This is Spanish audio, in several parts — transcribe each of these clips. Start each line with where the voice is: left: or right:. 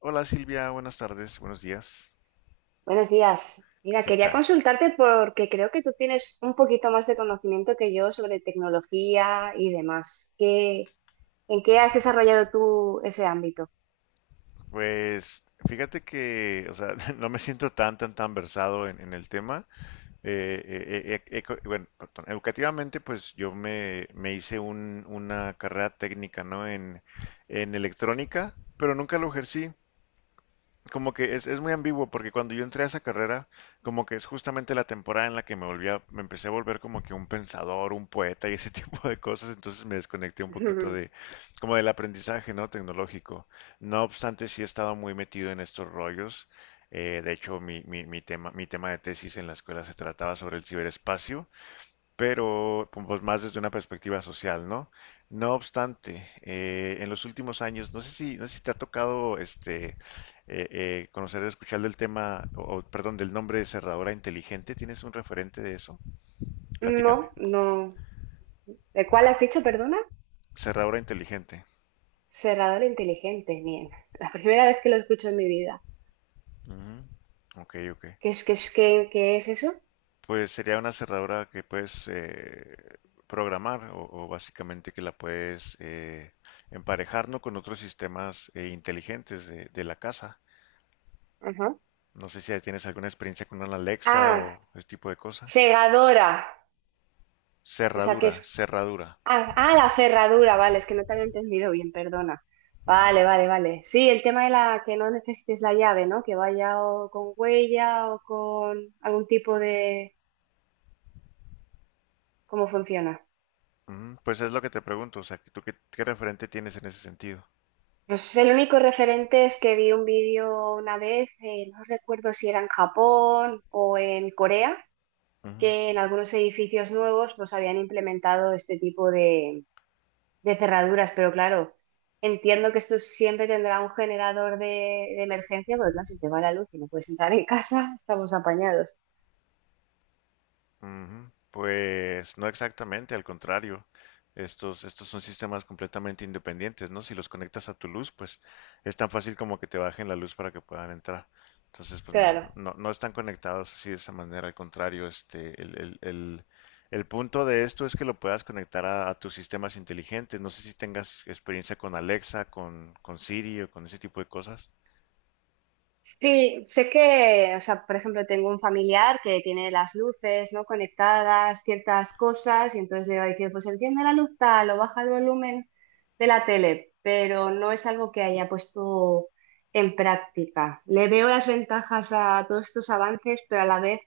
left: Hola Silvia, buenas tardes, buenos días.
right: Buenos días. Mira,
left: ¿Qué
right: quería
left: tal?
right: consultarte porque creo que tú tienes un poquito más de conocimiento que yo sobre tecnología y demás. ¿Qué, en qué has desarrollado tú ese ámbito?
left: Pues fíjate que, o sea, no me siento tan versado en el tema. Educativamente, pues yo me hice una carrera técnica, ¿no? En electrónica, pero nunca lo ejercí. Como que es muy ambiguo porque cuando yo entré a esa carrera, como que es justamente la temporada en la que me volví me empecé a volver como que un pensador, un poeta y ese tipo de cosas, entonces me desconecté un poquito de, como del aprendizaje, ¿no? Tecnológico. No obstante, sí he estado muy metido en estos rollos. De hecho, mi tema de tesis en la escuela se trataba sobre el ciberespacio, pero pues, más desde una perspectiva social, ¿no? No obstante, en los últimos años, no sé si te ha tocado este conocer o escuchar del tema, del nombre de cerradura inteligente. ¿Tienes un referente de eso? Platícame.
right: No, no. ¿De cuál has dicho, perdona?
left: Cerradura inteligente.
right: Cerrador inteligente, bien. La primera vez que lo escucho en mi vida.
left: Ujú. Ok, ok.
right: ¿Qué es, qué es, qué, qué es eso?
left: Pues sería una cerradura que puedes programar o básicamente que la puedes emparejar, ¿no?, con otros sistemas inteligentes de la casa.
right: Ajá.
left: No sé si tienes alguna experiencia con una Alexa
right: Ah,
left: o ese tipo de cosa.
right: segadora. O sea, que
left: Cerradura,
right: es.
left: cerradura.
right: Ah, ah, la cerradura, vale, es que no te había entendido bien, perdona.
left: Ujú,
right: Vale, vale, vale. Sí, el tema de la que no necesites la llave, ¿no? Que vaya o con huella o con algún tipo de... ¿Cómo funciona?
left: ujú. Pues es lo que te pregunto, o sea, ¿tú qué, qué referente tienes en ese sentido?
right: Pues el único referente es que vi un vídeo una vez, no recuerdo si era en Japón o en Corea,
left: Ujú.
right: que en algunos edificios nuevos pues habían implementado este tipo de cerraduras, pero claro, entiendo que esto siempre tendrá un generador de emergencia, porque claro, si te va la luz y no puedes entrar en casa, estamos apañados.
left: Ujú. Pues no exactamente, al contrario. Estos son sistemas completamente independientes, ¿no? Si los conectas a tu luz, pues es tan fácil como que te bajen la luz para que puedan entrar. Entonces, pues no,
right: Claro.
left: no, no están conectados así de esa manera, al contrario, este, el punto de esto es que lo puedas conectar a tus sistemas inteligentes. No sé si tengas experiencia con Alexa, con Siri o con ese tipo de cosas.
right: Sí, sé que, o sea, por ejemplo, tengo un familiar que tiene las luces, ¿no? conectadas, ciertas cosas, y entonces le va a decir, pues enciende la luz tal o baja el volumen de la tele, pero no es algo que haya puesto en práctica. Le veo las ventajas a todos estos avances, pero a la vez.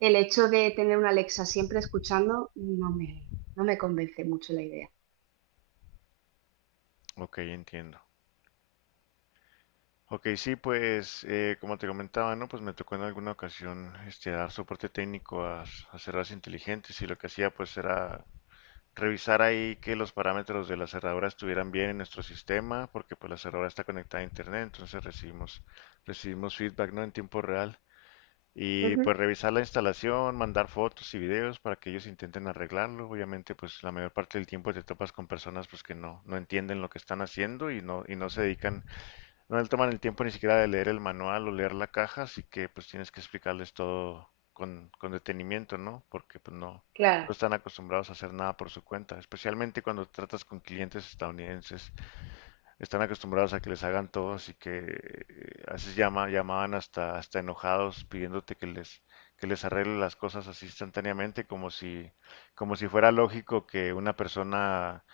right: El hecho de tener una Alexa siempre escuchando no me, no me convence mucho la idea.
left: Ok, entiendo. Ok, sí, pues como te comentaba, ¿no? Pues me tocó en alguna ocasión este, dar soporte técnico a, a cerraduras inteligentes y lo que hacía pues era revisar ahí que los parámetros de la cerradura estuvieran bien en nuestro sistema, porque pues la cerradura está conectada a internet, entonces recibimos feedback, ¿no? En tiempo real. Y pues
right: Ujú,
left: revisar la instalación, mandar fotos y videos para que ellos intenten arreglarlo. Obviamente pues la mayor parte del tiempo te topas con personas pues que no, no entienden lo que están haciendo y no se dedican, no le toman el tiempo ni siquiera de leer el manual o leer la caja, así que pues tienes que explicarles todo con detenimiento, ¿no? Porque pues no, no
right: claro,
left: están acostumbrados a hacer nada por su cuenta, especialmente cuando tratas con clientes estadounidenses. Están acostumbrados a que les hagan todo, así que a veces llamaban hasta enojados pidiéndote que les arregle las cosas así instantáneamente, como si fuera lógico que una persona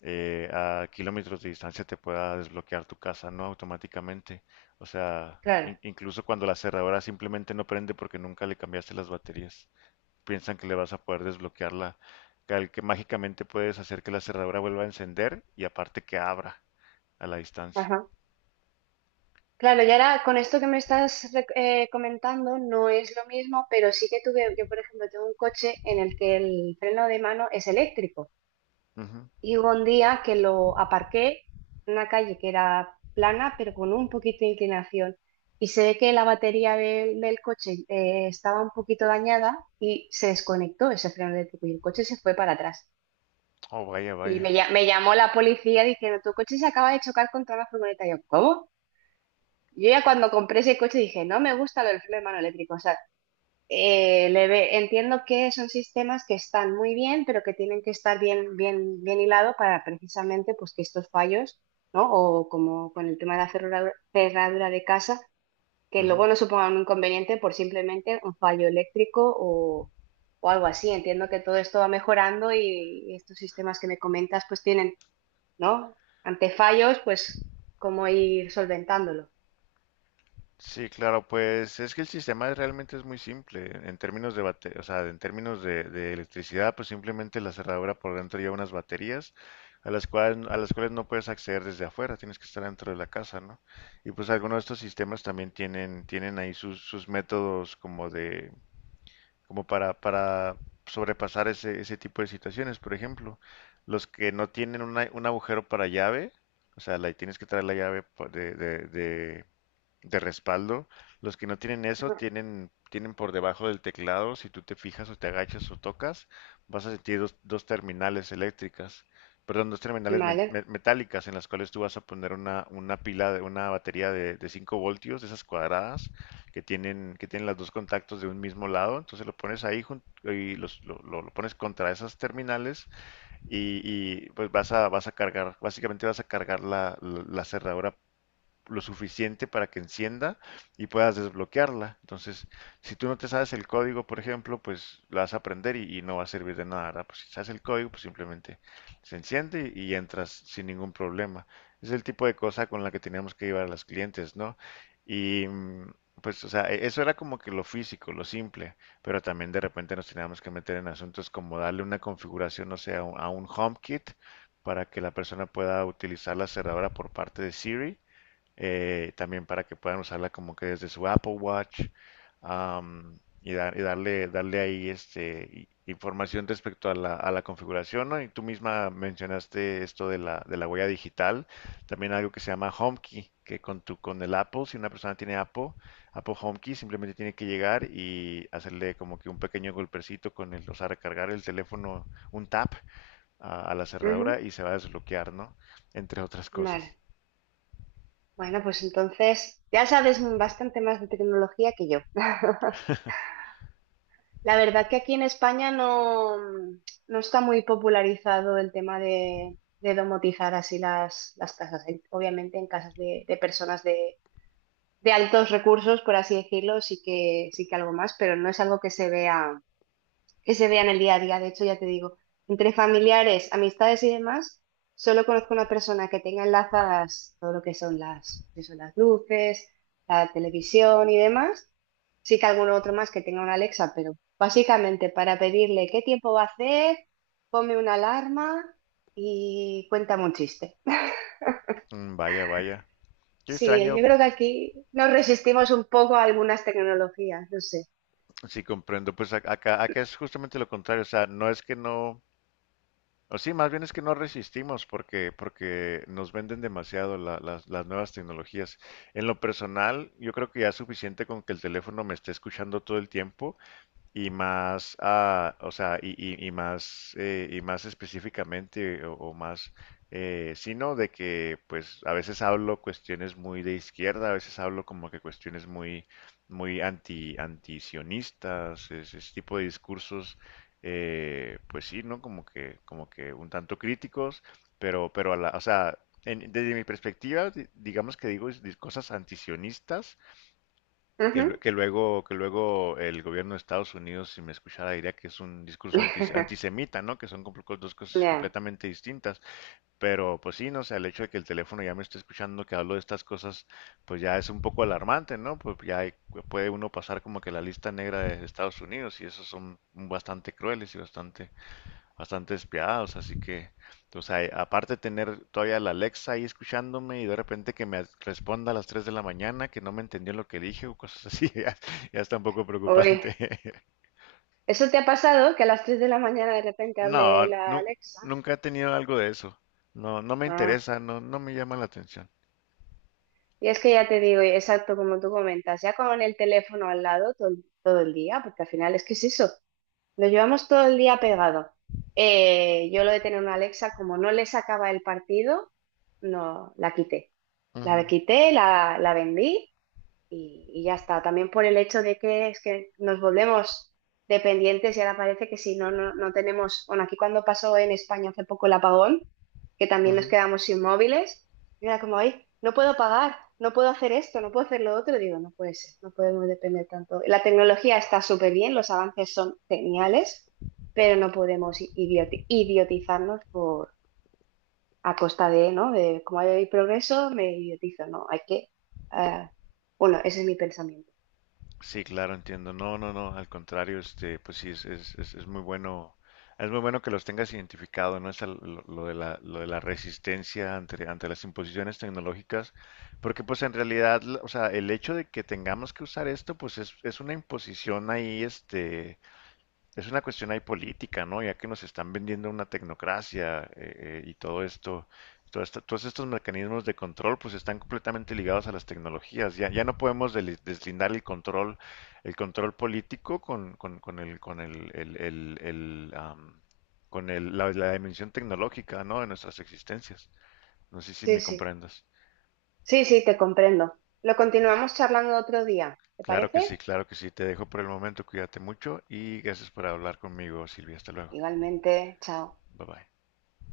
left: a kilómetros de distancia te pueda desbloquear tu casa, no automáticamente. O sea,
right: claro.
left: incluso cuando la cerradura simplemente no prende porque nunca le cambiaste las baterías, piensan que le vas a poder desbloquearla, que mágicamente puedes hacer que la cerradura vuelva a encender y aparte que abra a la distancia.
right: Ajá. Claro, y ahora con esto que me estás comentando no es lo mismo, pero sí que tuve, yo por ejemplo tengo un coche en el que el freno de mano es eléctrico
left: Ujú.
right: y hubo un día que lo aparqué en una calle que era plana pero con un poquito de inclinación y se ve que la batería del coche estaba un poquito dañada y se desconectó ese freno eléctrico y el coche se fue para atrás.
left: Oh, vaya,
right: Y
left: vaya.
right: me, me llamó la policía diciendo, tu coche se acaba de chocar contra una furgoneta. Y yo, ¿cómo? Yo ya cuando compré ese coche dije, no me gusta lo del freno de mano eléctrico. O sea, entiendo que son sistemas que están muy bien, pero que tienen que estar bien, bien, bien hilado para precisamente pues, que estos fallos, ¿no? O como con el tema de la cerradura, cerradura de casa, que
left: Ujú.
right: luego no supongan un inconveniente por simplemente un fallo eléctrico o algo así. Entiendo que todo esto va mejorando y estos sistemas que me comentas pues tienen, ¿no? Ante fallos, pues, cómo ir solventándolo.
left: Sí, claro, pues es que el sistema realmente es muy simple en términos de o sea, en términos de electricidad, pues simplemente la cerradura por dentro lleva unas baterías a las cuales no puedes acceder desde afuera, tienes que estar dentro de la casa, ¿no? Y pues algunos de estos sistemas también tienen ahí sus, sus métodos como de, como para sobrepasar ese, ese tipo de situaciones. Por ejemplo, los que no tienen un agujero para llave, o sea, la, tienes que traer la llave de respaldo. Los que no tienen eso
right: Ujú.
left: tienen por debajo del teclado, si tú te fijas o te agachas o tocas, vas a sentir dos terminales eléctricas, perdón, dos terminales
right: Vale,
left: metálicas en las cuales tú vas a poner una pila de una batería de 5 voltios, de esas cuadradas, que tienen los dos contactos de un mismo lado. Entonces lo pones ahí lo pones contra esas terminales y, y pues vas a cargar, básicamente vas a cargar la cerradura lo suficiente para que encienda y puedas desbloquearla. Entonces, si tú no te sabes el código, por ejemplo, pues la vas a aprender y no va a servir de nada, ¿verdad? Pues si sabes el código, pues simplemente se enciende y entras sin ningún problema. Es el tipo de cosa con la que teníamos que llevar a los clientes, ¿no? Y mm, pues, o sea, eso era como que lo físico, lo simple, pero también de repente nos teníamos que meter en asuntos como darle una configuración, no sé, a a un HomeKit para que la persona pueda utilizar la cerradura por parte de Siri, también para que puedan usarla como que desde su Apple Watch, am, y, darle ahí este, información respecto a la configuración, ¿no? Y tú misma mencionaste esto de la huella digital, también algo que se llama HomeKey, que con tu, con el Apple, si una persona tiene Apple, Apple HomeKey simplemente tiene que llegar y hacerle como que un pequeño golpecito con el, o sea, recargar el teléfono, un tap a la
right: ujú,
left: cerradura y se va a desbloquear, ¿no? Entre otras cosas.
right: vale. Bueno, pues entonces ya sabes bastante más de tecnología que yo. La verdad que aquí en España no, no está muy popularizado el tema de domotizar así las casas. Obviamente en casas de personas de altos recursos, por así decirlo, sí que algo más, pero no es algo que se vea. Que se vean el día a día. De hecho, ya te digo, entre familiares, amistades y demás, solo conozco una persona que tenga enlazadas todo lo que son las luces, la televisión y demás. Sí que alguno otro más que tenga una Alexa, pero básicamente para pedirle qué tiempo va a hacer, ponme una alarma y cuéntame un chiste.
left: Mm, vaya, vaya. Qué
right: Sí,
left: extraño,
right: yo creo que aquí nos resistimos un poco a algunas tecnologías, no sé.
left: sí comprendo, pues acá, acá es justamente lo contrario, o sea, no es que no, o sí, más bien es que no resistimos porque, porque nos venden demasiado las nuevas tecnologías. En lo personal, yo creo que ya es suficiente con que el teléfono me esté escuchando todo el tiempo. Y más, ah, o sea, y más específicamente, o más, sino de que, pues, a veces hablo cuestiones muy de izquierda, a veces hablo como que cuestiones muy, antisionistas, ese tipo de discursos, pues sí, ¿no? Como que un tanto críticos, pero a la, o sea, desde mi perspectiva, digamos que digo cosas antisionistas, que,
right: Ujú.
left: que luego el gobierno de Estados Unidos, si me escuchara, diría que es un discurso antisemita, ¿no? Que son dos cosas
right: Ya,
left: completamente distintas. Pero pues sí, no sé, el hecho de que el teléfono ya me esté escuchando que hablo de estas cosas, pues ya es un poco alarmante, ¿no? Puede uno pasar como que la lista negra de Estados Unidos y esos son bastante crueles y bastante despiadados, así que, o sea, aparte de tener todavía la Alexa ahí escuchándome y de repente que me responda a las 3 de la mañana que no me entendió lo que dije o cosas así, ya, ya está un poco
right: uy.
left: preocupante.
right: ¿Eso te ha pasado? Que a las 3 de la mañana de repente hable
left: No,
right: la Alexa.
left: nunca he tenido algo de eso. No, no me
right: Ah,
left: interesa, no, no me llama la atención.
right: y es que ya te digo, y exacto como tú comentas, ya con el teléfono al lado todo, todo el día, porque al final es que es eso, lo llevamos todo el día pegado. Yo lo de tener una Alexa, como no le sacaba el partido, no, la quité. La
left: Ujú,
right: quité, la vendí y ya está. También por el hecho de que es que nos volvemos dependientes y ahora parece que si no, no, no tenemos, bueno, aquí cuando pasó en España hace poco el apagón, que también nos
left: ujú.
right: quedamos inmóviles, y era como, ay, no puedo pagar, no puedo hacer esto, no puedo hacer lo otro, y digo, no puede ser, no podemos depender tanto. La tecnología está súper bien, los avances son geniales, pero no podemos idiotizarnos por... a costa de, ¿no? De como hay progreso, me idiotizo, no, hay que... ah, bueno, ese es mi pensamiento.
left: Sí, claro, entiendo. No, no, no, al contrario, este, pues sí, es, es muy bueno que los tengas identificado, ¿no? Es lo de la resistencia ante, ante las imposiciones tecnológicas, porque pues en realidad, o sea, el hecho de que tengamos que usar esto, pues es una imposición ahí, este, es una cuestión ahí política, ¿no? Ya que nos están vendiendo una tecnocracia, y todo esto, todos estos mecanismos de control, pues están completamente ligados a las tecnologías. Ya, ya no podemos deslindar el control político con el, am, la dimensión tecnológica, ¿no? De nuestras existencias. No sé si
right: Sí,
left: me
right: sí,
left: comprendas.
right: sí, sí, te comprendo. Lo continuamos charlando otro día, ¿te
left: Claro que sí,
right: parece?
left: claro que sí. Te dejo por el momento. Cuídate mucho y gracias por hablar conmigo, Silvia. Hasta luego.
right: Igualmente, chao.
left: Bye bye.